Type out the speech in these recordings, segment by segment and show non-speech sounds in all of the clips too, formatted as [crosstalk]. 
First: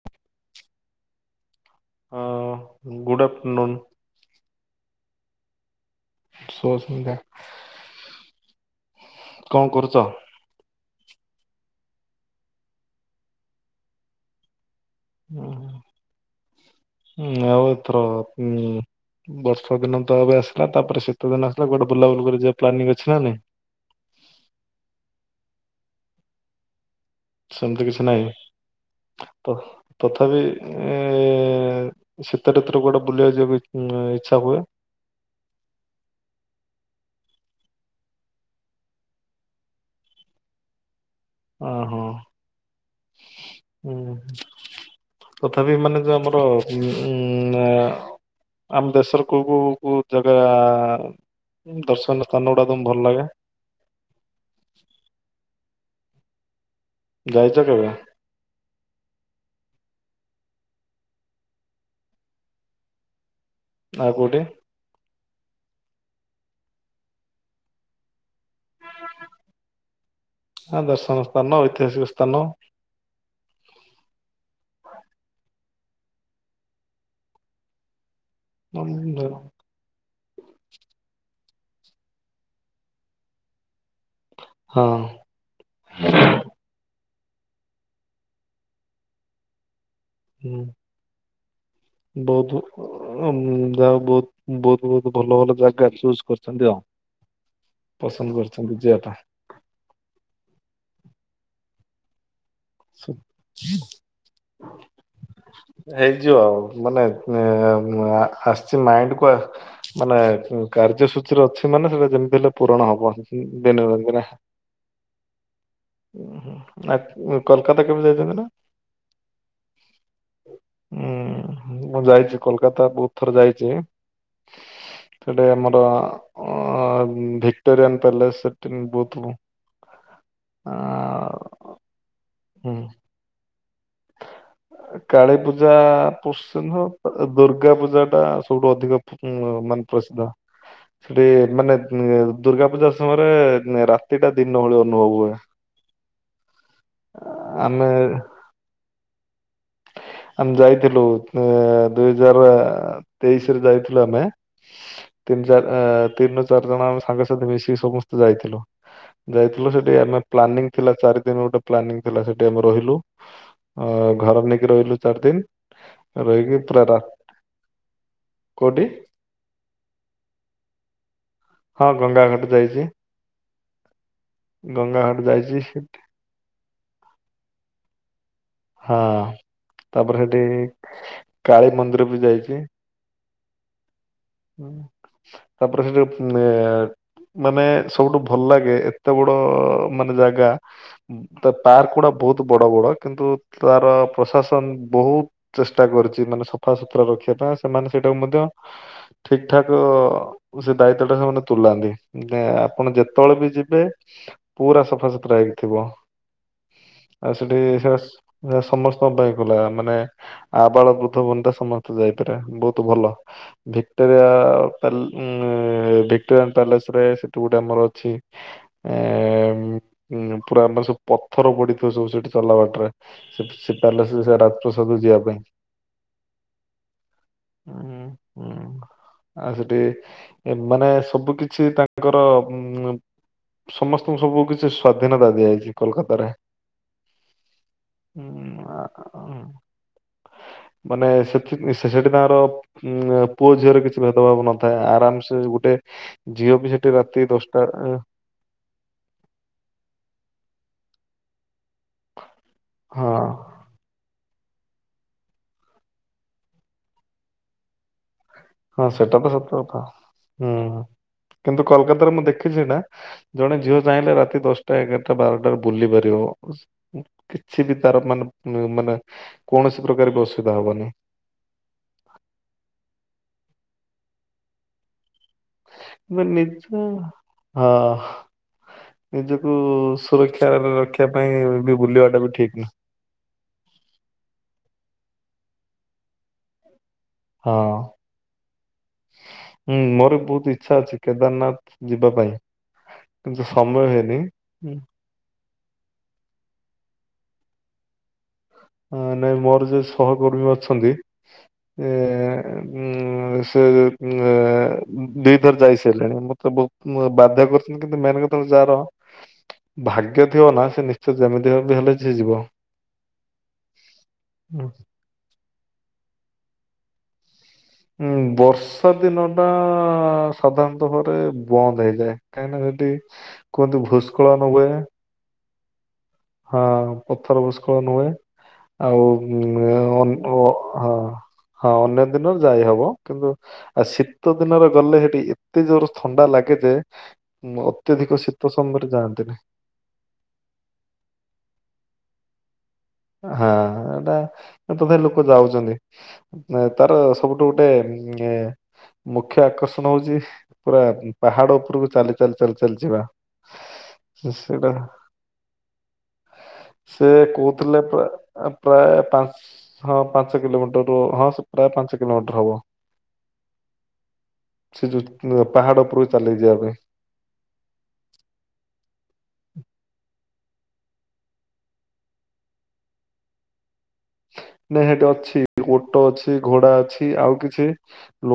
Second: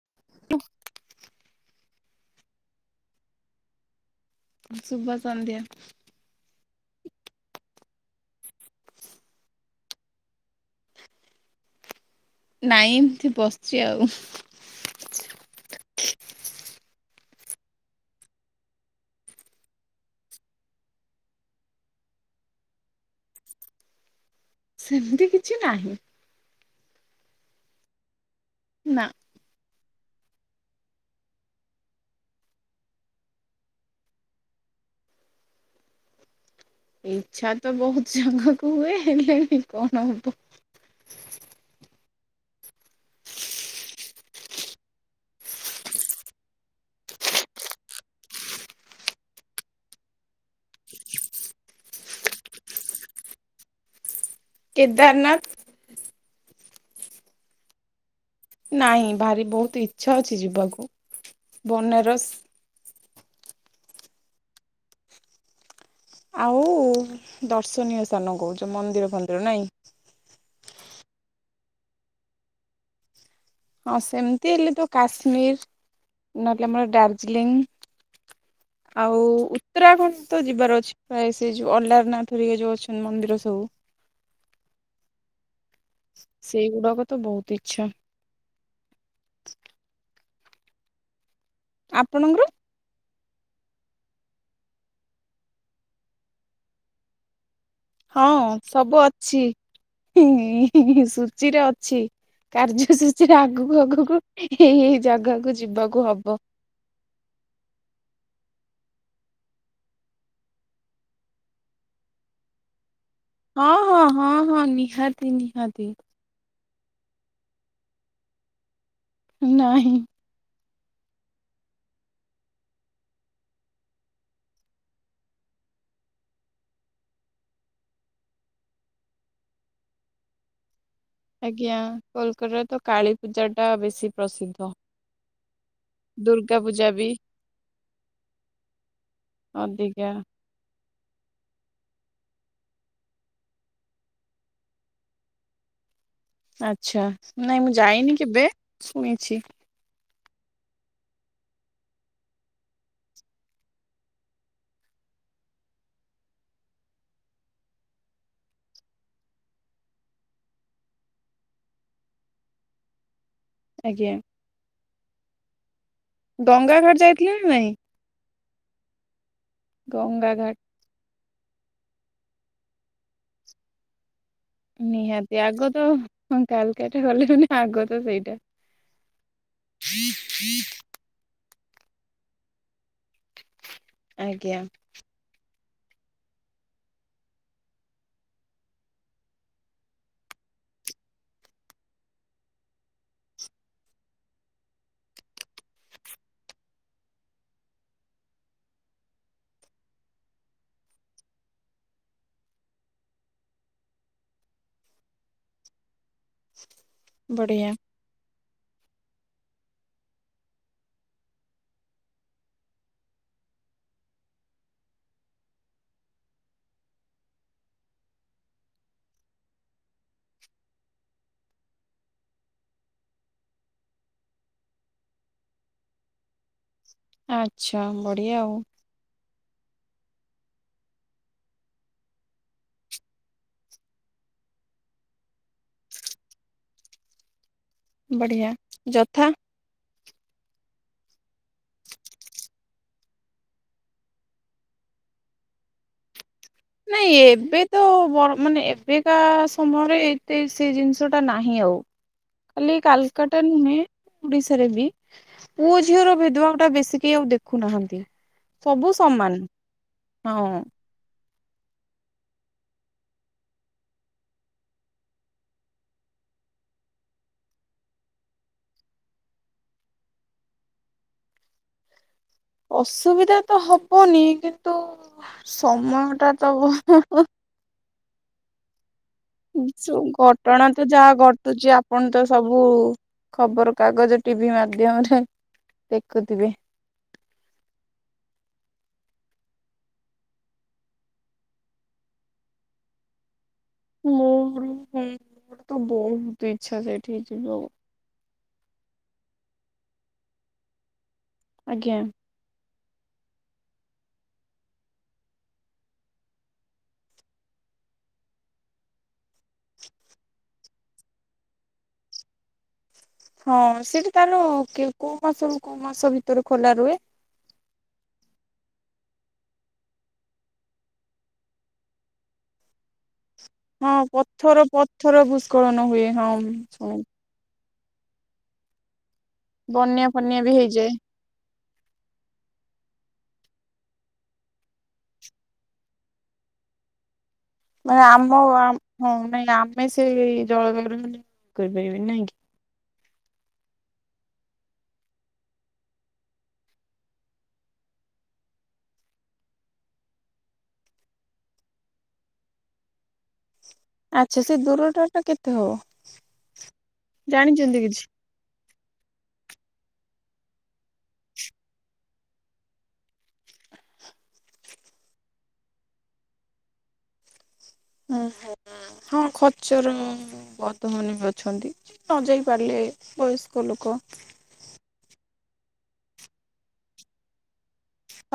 [inaudible] ହଁ good afternoon. ଶୁଭ ସନ୍ଧ୍ୟା। ଶୁଭ ସନ୍ଧ୍ୟା। କଣ କରୁଚ? ନାଇଁ ଏମିତି ବସିଛି ଆଉ। ଉଁ ହୁଁ ଆଉ ଏଥର ବର୍ଷା ଦିନ ତ ଏବେ ଆସିଲା ତାପରେ ଶୀତ ଦିନ ଆସିଲା ଗୋଟେ ବୁଲାବୁଲି କରି ଯିବାକୁ ପ୍ଲାନିଂ ଅଛି ନା ନାଇଁ? [inaudible] ସେମିତି କିଛି ନାହିଁ। ସେମିତି କିଛି ନାହିଁ। ନା। ତ ତଥାପି ଶୀତଋତୁରେ କୁଆଡ଼େ ବୁଲିବାକୁ ଯିବା ଇଚ୍ଛା ହୁଏ? ଇଚ୍ଛା ତ ବହୁତ ଯିବା କୁ ହୁଏ। ହେଲେ କଣ ହବ? ଓହୋ। ହୁଁ। ତଥାପି ମାନେ ଯୋଉ ଆମର ଉ ଆଁ ଆମଦେଶର କଉ କଉ କଉ ଜାଗା ଦର୍ଶନୀୟ ସ୍ଥାନ ଗୁଡ଼ାକ ତମ କୁ ଭଲ ଲାଗେ? କେଦାରନାଥ। ଯାଇଚ କେବେ? ନାଇଁ ଭାରି ବହୁତ ଇଚ୍ଛା ଅଛି ଯିବାକୁ। ବନାରସ ଆଉ କୋଉଠି? ଆଉ ଦର୍ଶନୀୟ ସ୍ଥାନ କହୁଚ ମନ୍ଦିର ଫନ୍ଦିର ନାଇଁ। ଦର୍ଶନ ସ୍ଥାନ ଐତିହାସିକ ସ୍ଥାନ ହଁ ସେମିତି ହେଲେ ତ କାଶ୍ମୀର ନହେଲେ ଆମର ଦାର୍ଜିଲିଂ। ଆଉ ହଁ। ଉତ୍ତରାଖଣ୍ଡ ତ ଯିବାର ଅଛି ପ୍ରାୟ। ସେ ଯୋଉ ଅଲାରନାଥ ହେରିକା ଯୋଉ ଅଛନ୍ତି ମନ୍ଦିର ସବୁ। ହଁ। ସେଇଗୁଡାକ ତ ବହୁତ ଇଚ୍ଛା। ହୁଁ। ଆପଣଙ୍କର ବହୁତ ଯାହା ବହୁତ ବହୁତ ବହୁତ ଭଲ ଭଲ ଜାଗା ଚୁଜ୍ କରିଛନ୍ତି ଆଉ। ହଁ ପସନ୍ଦ କରିଛନ୍ତି ଯିବା ସବୁ ଅଛି ସୂଚିରେ ଅଛି। କାର୍ଯ୍ୟ ପାଇଁ। ସୂଚୀରେ ଆଗକୁ ଆଗକୁ ଏଇ ଏଇ ଜାଗାକୁ ଯିବାକୁ ହେଇଯିବ ହବ। ଆଉ ମାନେ [unintelligible] ଆସିଛି ମାଇଣ୍ଡ କୁ ମାନେ କାର୍ଯ୍ୟସୂଚୀରେ ଅଛି ମାନେ ସେଟା ଯେମିତି ହେଲେ ପୂରଣ ହବ। ଦିନେ ହଁ ନା ହଁ ହଁ ହଁ ନିହାତି ନିହାତି। ଆ କୋଲକାତା କେବେ ଯାଇଛନ୍ତି ନା? ନାହିଁ। ହୁଁ ମୁଁ ଯାଇଛି କୋଲକାତା ବହୁତ ଥର ଯାଇଚି। ସେଠି ଆମର ଆଁ ଭିକ୍ଟୋରିଆନ୍ ପ୍ୟାଲେସ ସେଠି ବହୁତ ଥର। [inaudible] ଆଜ୍ଞା ତ କାଳୀପୂଜା ବେଶୀ ପ୍ରସିଦ୍ଧ। କାଳୀ ପୂଜା ଦୁର୍ଗା [unintelligible] ପୂଜା ବି ଟଦୁର୍ଗା ପୂଜା ଟା ସବୁଠୁ ଅଧିକ ମାନେ ଅଧିକା ପ୍ରସିଦ୍ଧ। ସେଠି ମାନେ ଦୁର୍ଗା ପୂଜା ସମୟରେ ରାତିଟା ଦିନ ଭଳି ଅନୁଭବ ହୁଏ। ଆଚ୍ଛା ନାଇଁ ମୁଁ ଆମେ ଯାଇନି କେବେ ଶୁଣିଚି। ଆମେ ଯାଇଥିଲୁ, ଆଁ ଦୁଇହଜାର ତେଇଶରେ ଯାଇଥିଲୁ ଆମେ ତିନି ଚାରି ଆ ତିନିରୁ ଚାରି ଜଣ ଆମ ସାଙ୍ଗସାଥି ମିଶିକି ସମସ୍ତେ ଯାଇଥିଲୁ। ଯାଇଥିଲୁ ସେଠିକି ଆମେ ପ୍ଲାନିଂ ଥିଲା, ଚାରି ଦିନ ଗୋଟେ ପ୍ଲାନିଂ ଥିଲା ସେଠି ଆମେ ରହିଲୁ ଅ ଆଜ୍ଞା। ଘର ନେଇକି ରହିଲୁ ଗୋଟେ ଦିନ ରହିକି ଗଙ୍ଗା ପୁରା ଘାଟ ରାତି, ଯାଇଥିଲେ ନା ନାଇଁ? କୋଉଠି? ଗଙ୍ଗା ଘାଟ। ହଁ ଗଙ୍ଗା ଘାଟ ଯାଇଛି। ଗଙ୍ଗା ଘାଟ ନିହାତି ଯାଇଛି ଆଗ ତ ସେଠି କାଲକାଟା ଗଲେ ମାନେ, ଆଗ ତ ସେଇଟା। ହଁ ତାପରେ ହେଠି କାଳୀ ମନ୍ଦିର ବି ଯାଇଛି। ଆଜ୍ଞା ତାପରେ ସେ ଯୋଉ ଏ ମାନେ ସବୁଠୁ ଭଲ ଲାଗେ, ଏତେ ବଡ ମାନେ ଜାଗା, ତା ପାର୍କ ଗୁଡା ବହୁତ ବଡ଼ ବଡ଼ କିନ୍ତୁ ତାର ପ୍ରଶାସନ ବହୁତ ଚେଷ୍ଟା କରିଛି, ମାନେ ସଫା ସୁୁତୁରା ରଖିବା ପାଇଁ ଆଉ ସେମାନେ ସେଇଟାକୁ ମଧ୍ୟ ଠିକ ଠାକ ସେ ଦାୟିତ୍ଵଟା ସେମାନେ ତୁଲାନ୍ତି। ମାନେ ଆପଣ ଯେତେବେଳେ ବି ଯିବେ, ପୁରା ସଫାସୁତୁରା ହେଇକି ଥିବ। ଆଉ ସେଠି ବଢିଆ ସେରା ଆ ସମସ୍ତଙ୍କ ପାଇଁ ଗଲା, ମାନେ ଆବାଳ ବୃଦ୍ଧ ବନିତା ସମସ୍ତେ ଯାଇପାରିବେ, ବହୁତ ଭଲ। ଭିକ୍ଟୋରିଆ ପ୍ୟାଲେ ଉଁ ଭିକ୍ଟୋରିଆଙ୍କ ପ୍ୟାଲେସରେ ସେଠୁ ଗୋଟେ ଆମର ଅଛି ଏ ଉମ୍ ପୁରା ଆମର ସବୁ ପଥର ପଡିଥିବ ସବୁ ସେଠି ଚଲାବାଟରେ। ସେପ୍ ସେ ପ-ପ୍ୟାଲେସକୁ ସେ ରାଜପ୍ରସାଦକୁ ଯିବା ପାଇଁ। ଉଁ ଆଚ୍ଛା ବଢିଆ ଉଁ, ଆଉ। ଆଉ ସେଠି ମାନେ ସବୁ କିଛି ତାଙ୍କର ଉମ୍ ସମସ୍ତଙ୍କୁ ସବୁ କିଛି ସ୍ଵାଧୀନତା ଦିଆଯାଇଛି କୋଲକାତାରେ। ବଢିଆ ଯଥା ହୁଁ ମାନେ ସେଥି ଶେଷ ଦିନର ଉଁ ପୁଅ ଝିଅରେ କିଛି ଭେଦଭାବ ନଥାଏ, ଆରାମସେ ଗୋଟେ ଝିଅ ବି ସେଠି ନାଇଁ ରାତି ଦଶଟା ଏବେ ତ ଏ ବ ମାନେ ଏବେକା ସମୟରେ ଏତେ ସ ସେ ଜିନିଷଟା ନାହିଁ ଆଉ। ଖାଲି ହଁ କାଲକାଟା ନୁହେଁ ଓଡିଶାରେ ବି ପୁଅ ଝିଅର ଭେଦଭାବଟା ବେଶୀ କେହି ଆଉ ଦେଖୁନାହାଁନ୍ତି। ହଁ ସେଟା ତ ସତ କଥା ଆଉ। ହଁ ହୁଁ। କିନ୍ତୁ କୋଲକାତାରେ ମୁଁ ଦେଖିଛି ନା, ଜଣେ ଝିଅ ଚାହିଁଲେ ରାତି ଦଶଟା, ଏଗାରଟା, ବାରଟାରେ ବୁଲି ପାରିବ। ଉଁ ଉଁ କିଛି ବି ତାର ମାନେ ମାନେ କୌଣସି ପ୍ରକାର ବି ଅସୁବିଧା ହବନି। ହ ଅସୁବିଧା ତ ହବନି କିନ୍ତୁ ମ ସମୟଟା ନିଜ ତ ଭ ହ ହ ହଁ ନିଜକୁ ଉଁ ଚ ସୁରକ୍ଷାରେ ଘଟଣା ତ ରଖିବା ଯାହା ପାଇଁ ଘଟୁଚି, ବି ଆପଣ ବୁଲିବାଟା ତ ବି ଠିକ ସବୁ ନୁହଁ। ଖବର କାଗଜ, ଟିଭି ମାଧ୍ୟମରେ ଦେଖୁଥିବେ। ହଁ। ହୁଁ, ମୋର ବହୁତ ଇଚ୍ଛା ଅଛି କେଦାରନାଥ ଯିବା ପାଇଁ। ସମୟ ହୁଏନି। ମୋର ମୋର ତ ବହୁତ ଇଚ୍ଛା ସେଇଠିକି ଯିବ। ନାଇଁ ମୋର ଯୋଉ ସହକର୍ମୀ ଅଛନ୍ତି, ଏ ଆଜ୍ଞା। ଉମ୍ ସେ ଉଁ ଆ ଦିଥର ଯାଇ ସାରିଲେଣି। ମତେ ବହୁତ ବାଧ୍ୟ କରୁଛନ୍ତି କିନ୍ତୁ ମେନ୍ କଥା କିନ୍ତୁ ଯାହାର ଭାଗ୍ୟ ଥିବ ନା, ସେ ନିଶ୍ଚୟ ଯେମିତି ହେବେ ବି ହେଲେ ସିଏ ଯିବ। ହଁ। ସେଠି ତାହାନୁ ହୁଁ। କେ କୋଉ ମାସରୁ କୋଉ ମାସ ଭିତରେ ଖୋଲା ରୁହେ? ହୁଁ। ବର୍ଷା ଦିନଟା ସାଧାରଣତଃ ଭାବରେ ବନ୍ଦ ହେଇଯାଏ। କାହିଁକିନା ସେଠି ସେଠି ହଁ ପଥର ପଥର ଭୂସ୍ଖଳନ ହୁଏ। ହଁ ପଥର ଭୂସ୍ଖଳନ ହୁଏ, ଆଉ ବନ୍ୟା ଉଁ ଫନ୍ୟା ହଁ ବି ଅନ ହଁ। ହେଇଯାଏ ଅନ୍ୟ ଦିନ ଯାଇ ହବ, କିନ୍ତୁ ଆ ଶୀତଦିନରେ ଗଲେ ସେଠି, ଏତେ ଜୋର ଥଣ୍ଡା ଲାଗେ ଯେ ଉଁ, ମାନେ ଅତ୍ୟଧିକ ଆମ ଶୀତ ସମୟରେ ହଁ ଯାଆନ୍ତିନି ନାଇଁ ଆମେ ସେ ଜଳ କରୁନ। କରିପାରିବ ନାଇଁ କି। ହଁ ଏଟା ତଥାପି ଲୋକ ଯାଉଛନ୍ତି ତାର ସବୁଠୁ ଗୋଟେ ହୁଁ। ମୁଖ୍ୟ ଆକର୍ଷଣ ହଉଛି ପୁରା ପାହାଡ ଉପରକୁ ଚାଲି ଚାଲି ଚାଲି ଚାଲି ଯିବା। ଆଚ୍ଛା ସେ ସେଟା ଦୂରଟା ଟା କେତେ ହବ ସେ କୁ ଜାଣିଛନ୍ତି ଥିଲେ କିଛି ପ୍ରାୟ ପାଞ୍ଚ ହଁ ପାଞ୍ଚ କିଲୋମିଟରରୁୁ ହଁ ପ୍ରାୟ ପାଞ୍ଚ କିଲୋମିଟର ହବ। ସେ ଯୋଉ ପାହାଡ ଉପରକୁ ଚାଲି ଯିବା ପାଇଁ। ଓ ହୋ। ହଁ ଖର୍ଚ୍ଚର ବଧ ମାନେ ବି ଅଛନ୍ତି ନ ଯାଇ ପାରିଲେ ବୟସ୍କ ଲୋକ ନାଇଁ ସେଠି ଅଛି ଓଟ ଅଛି, ଘୋଡା ଅଛି ଆଉ କିଛି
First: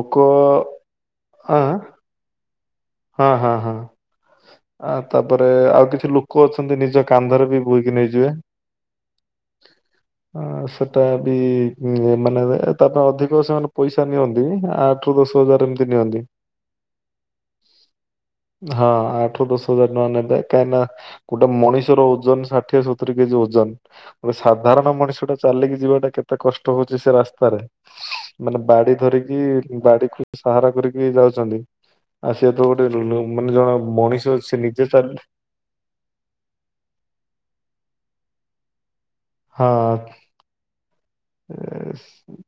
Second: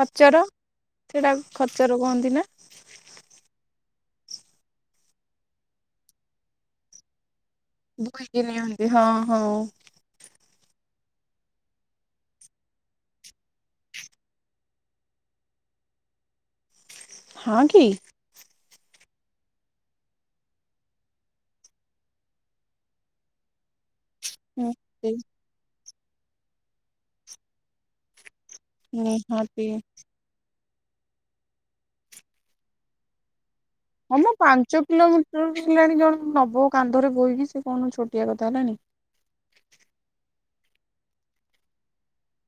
ଲୋକ ସେଇଟା ଆଁ? ଖଚର କହନ୍ତି ନା ହଁ ହଁ ହଁ ଆ ତାପରେ ଆଉ କିଛି ଲୋକ ଅଛନ୍ତି ନିଜ କାନ୍ଧରେ ବି ବୋହିକି ନିଅନ୍ତି ହଁ ହଁ। ସେଟା ବି ମାନେ ତା ପାଇଁ ଅଧିକ ସେମାନେ ପଇସା ନିଅନ୍ତି ଆ ଠୁ ସାତ ହଜାର ଏମିତି ନିଅନ୍ତି। ହଁ କି। ହଁ ଆଠରୁ ଦଶ ହଜାର ଟଙ୍କା ନେବେ କାହିଁକି ନା ଗୋଟେ ମଣିଷର ଓଜନ ଷାଠିଏ ସତୁରି କେଜି ଓଜନ। ଗୋଟେ ସାଧାରଣ ମଣିଷ ଟା ଚାଲିକି ଯିବାଟା କେତେ କଷ୍ଟ ହଉଛି ସେ ରାସ୍ତାରେ। ମାନେ ବାଡି ଧରିକି ନିହାତି ବାଡିକୁ ସାହାରା କରିକି ଯାଉଚନ୍ତି। ଆସିବା ତ ଗୋଟେ ମାନେ ଜଣେ ହଁ ମୁଁ ସେ ପାଞ୍ଚ ନିଜେ ତା କିଲୋମିଟର ହେଲାଣି ଜଣ ନବ କାନ୍ଧରେ ବୋହିକି ସେ କଣ ଛୋଟିଆ କଥା। ତ କଲାଣିି ହଁ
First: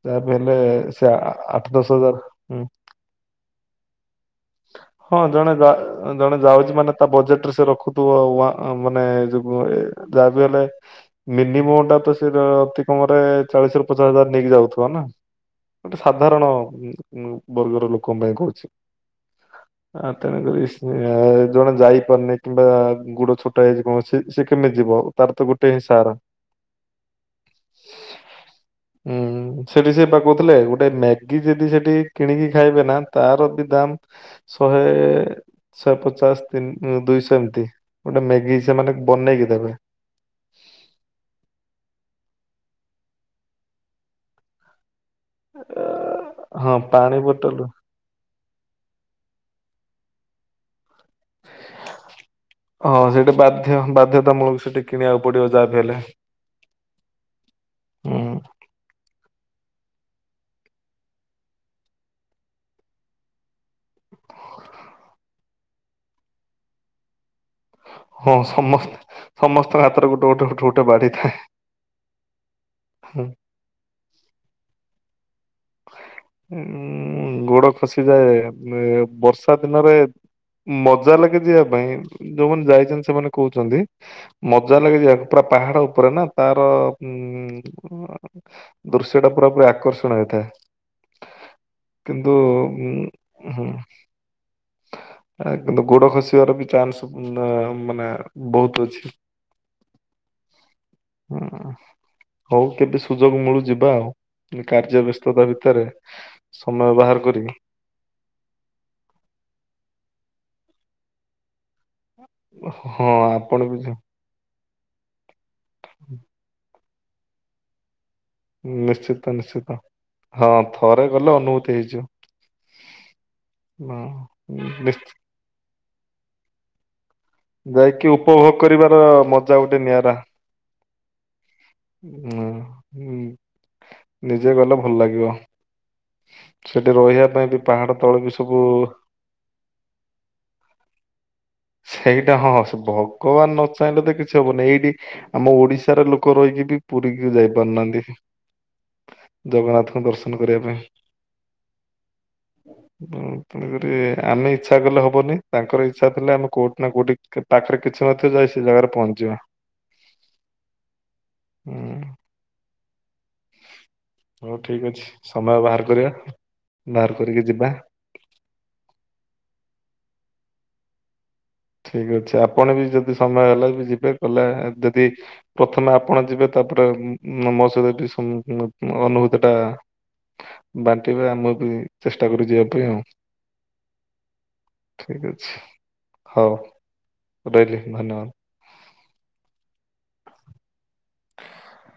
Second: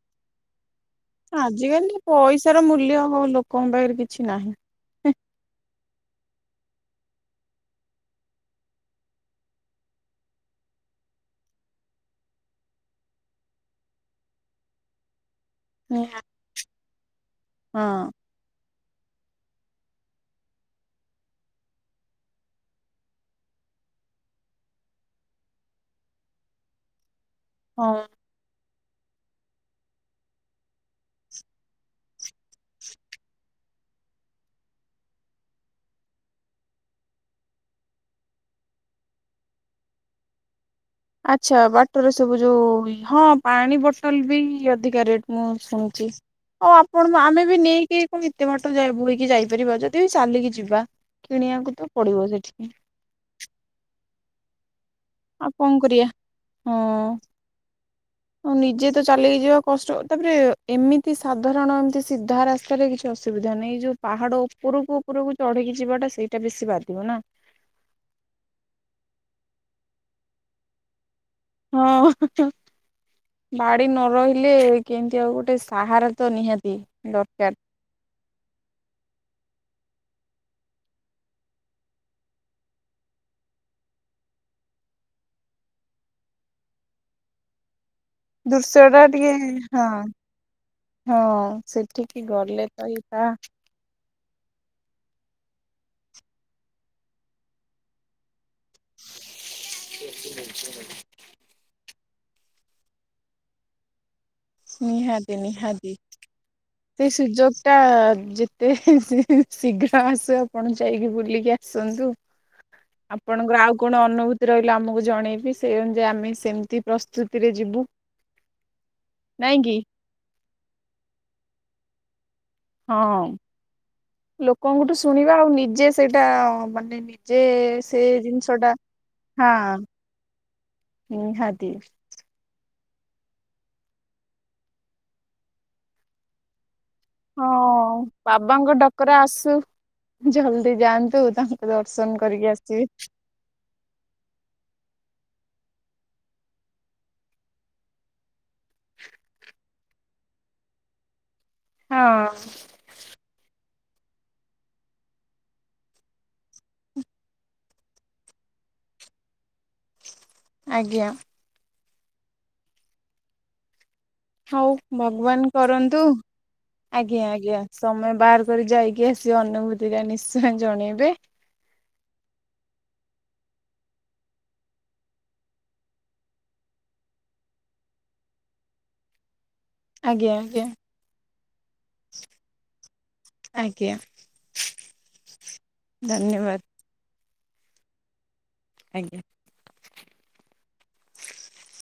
ତା ହେଲେ ସେ ଆ- ଆଠ ଦଶ ଆଜିକାଲି ହଜାର ପଇସା ହୁଁ। ର ମୂଲ୍ୟ ହଉ ଲୋକଙ୍କ ପାଖରେ କିଛି ନାହିଁ। ହଁ ଜଣେ ଜଣେ ଯାଉଛି ମାନେ ତା ବଜେଟ ରେ ସେ ରଖୁଥିବ ମାନେ ଯାହା ବିି ହେଲେ ମିନିମମ୍ ଟା ତ ସେ ଅତି କମରେ ଚାଳିଶ ର ପଚାଶ ହଜାର ନେଇକି ଯାଉଥିବ ନା? ଗୋଟେ ହଁ ସାଧାରଣ ଉ ବର୍ଗର ଲୋକଙ୍କ ପାଇଁ କହୁଛି। [inaudible] ଆ ତେଣୁକରି ଜଣେ ଯାଇପାରୁନି କିମ୍ବା ଗୋଡ ଛୋଟ ହେଇଛି କଣ ସେ ସେ କେମିତି ଯିବ? ତାର ତ ଗୋଟେ ହିଁ ସାହାରା। ହଁ। ହୁଁ ସେଠି ସେ ବା କହୁଥିଲେ ଗୋଟେ ମ୍ୟାଗି ଯଦି ସେଠି। କିଣିକି ଖାଇବେ ନା ତାର ବି ଦାମ ଶହେ ଶହେ ପଚାଶ ତିନ ଦୁଇଶହ ଏମିତି। ଗୋଟେ ମେଗି ସେମାନେ ବନେଇକି ଦେବେ। ଆଚ୍ଛା ବାଟରେ ସବୁ ଯୋଉ ହଁ ପାଣି ବୋଟଲ ବି ଅଧିକା ରେଟ୍। ମୁଁ ଶୁଣିୁଛି ଆଉ ହଁ ପାଣି ଆପଣ ଆମେ ବି ବୋଟଲ ନେଇକି ଏତେ ବାଟ ବୋହିକି ଯାଇପାରିବ ଯଦି ଚାଲିକି ଯିବା। କିଣିବାକୁ ତ ପଡିବ ସେଠିକି ହଁ ସେଇଟା ବାଧ୍ୟ ବାଧ୍ୟତାମୂଳକ ସେଠି। କିଣିବାକୁ ପଡିବ ଆଉ ଯାହା ବି କଣ ହେଲେ କରିବା ହୁଁ ହଁ ନିଜେ ତ ଚାଲିିକି ଯିବା। କଷ୍ଟ ତାପରେ ଏମିତି ସାଧାରଣ ଏମିତି ସିଧା ରାସ୍ତାରେ କିଛି ଅସୁବିଧା ନାହିଁ ଯୋଉ ପାହାଡ ଉପ ଉପରକୁ ଉପରକୁ ଚଢିକି ଯିବାଟା ସେଇଟା ବେଶୀ ବାଧିବ ନା? ହଁ ସମସ୍ତେ ସମସ୍ତଙ୍କ ହାତରେ ଗୋଟେ ଗୋଟେ ଗୋଟେ ଗୋଟେ ବାଢିଥାଏ। ହଁ ବାଡି ନ ରହିଲେ କେମିତି ଆଉ ଗୋଟ ଉଁ ଗୋଡ ଖସିଯାଏ ବର୍ଷା ଦିନରେ ମଜା ଲାଗେ ଯିବା ପାଇଁ ଯୋଉମାନେ ଯାଇଛନ୍ତି ସେମାନେ କହୁଛନ୍ତି ମଜା ଲାଗେ ଯିବାପାଇଁ ପୁରା ପାହାଡ ଉପରେ ନା ତାର ଉଁ ହଁ ଦୃଶ୍ୟ ଟା ପୁରା ପୁରା ଆକର୍ଷଣ ହେଇଥାଏ। ହଁ ସେଠିକି କିନ୍ତୁ ଗଲେ ତ ଏଇଟା ଉଁ ହୁଁ। କିନ୍ତୁ ଗୋଡ ଖସିବାର ବି ଚାନ୍ସ ନେ ମାନେ। ବହୁତ ଅଛି ହୁଁ। ହଉ କେବେ ସୁଯୋଗ ମିଳୁ ଯିବା ଆଉ ଏବେ କାର୍ଯ୍ୟ ବ୍ୟସ୍ତ। ନିହାତି ନିହାତି ସେ କରି ସୁଯୋଗଟା ଯେତେ ଶୀଘ୍ର। ଆଶୁ ଆପଣ ଯାଇକି ବୁଲିକି ଆସନ୍ତୁ। ହଁ ଆପଣ ଆପଣଙ୍କର ଆଉ ବି ଯ କଣ ଅନୁଭୂତି ରହିଲା ଆମକୁ ଜଣେଇବି ସେଇ ଅନୁଯାୟୀ ଆମେ ସେମତି। ପ୍ରସ୍ତୁତିରେ ଯିବୁ। ନିଶ୍ଚିତ ନାଇଁ କି ନିଶ୍ଚିତ ହଁ ଥରେ ଗଲେ ଅନୁଭୂତି ହେଇଯିବ। ହଁ ହଁ ଲୋକଙ୍କଠୁ ନିଶ୍ଚ ଶୁଣିବା ଆଉ ନିଜେ ସେଇଟା ମାନେ ନି ଯେ ସେ ଯାଇକି ଉପଭୋଗ ଜିନିଷ ଟା କରିବାର ମଜା ଗୋଟେ ହାଁ। ନିଆରା। ନିହାତି। ହୁଁ ନିଜେ ଗଲେ ଭଲ ଲାଗିବ। ସେଠି ରହିବା ହଁ ପାଇଁ ବି ପାହାଡ ତଳେ ବି ସବୁ। ବାବାଙ୍କ ଡକରା ଆସୁ ଜଲଦି ଯାଆନ୍ତୁ ତାଙ୍କୁ ଦର୍ଶନ ସେଇଟା କରିକି ହଁ ସେ ଆସିବେ। ଭଗବାନ ନ ଚାହିଁଲେ ତ କିଛି ହବନି ଏଇଠି। ଆମ ଓଡିଶା‌ ରେ ଲୋକ ରହିକି ବି ପୁରୀକୁ ଯାଇ ପାରୁନାହାନ୍ତି। ଜଗନ୍ନାଥଙ୍କୁ ଦର୍ଶନ କରିବା ପାଇଁ। ହଁ କି ଆମେ ଇଚ୍ଛା କଲେ ହବନି ତାଙ୍କର ଇଚ୍ଛା ଥିଲେ ଆମେ କୋଉଠି ନା କୋଉଠି କ ପାଖରେ କିଛି ନ ଥିବ ଯାଇ ସେ ଜାଗାରେ ପହଞ୍ଚିଯିବା। ଆଜ୍ଞା। ହୁଁ। ହଉ ଠିକ ଅଛି ଭଗବାନ ସମୟ ବାହାର କରନ୍ତୁ। କରିବା ବାହାର ଆଜ୍ଞା କରିକି ଆଜ୍ଞା ଯିବା। ସମୟ ବାହାର କରି ଯାଇକି ଆସି ଅନୁଭୂତି ଟା ନିଶ୍ଚୟ ଜଣେଇବେ। ଠିକ ଅଛି ଆପଣ ବି ଯଦି ସମୟ ହେଲା ବି ଯିବେ ଗଲେ ଯଦି ପ୍ରଥମେ ଆପଣ ଯିବେ ତାପରେ। ତ ମ ମ ମୋ ସହିତ ଟି କେ ସ ଅନ ଅ ଅନୁଭୂ ଏଟା ଆଜ୍ଞା ଆଜ୍ଞା ବାଣ୍ଟିବେ ଆମେ ବି ଚେଷ୍ଟା କରୁ ଯିବା ପାଇଁ ଆଉ। ଆଜ୍ଞା ଠିକ ଅଛି ହଉ ଧନ୍ୟବାଦ ରହିଲିି ଧନ୍ୟବାଦ। ଆଜ୍ଞା।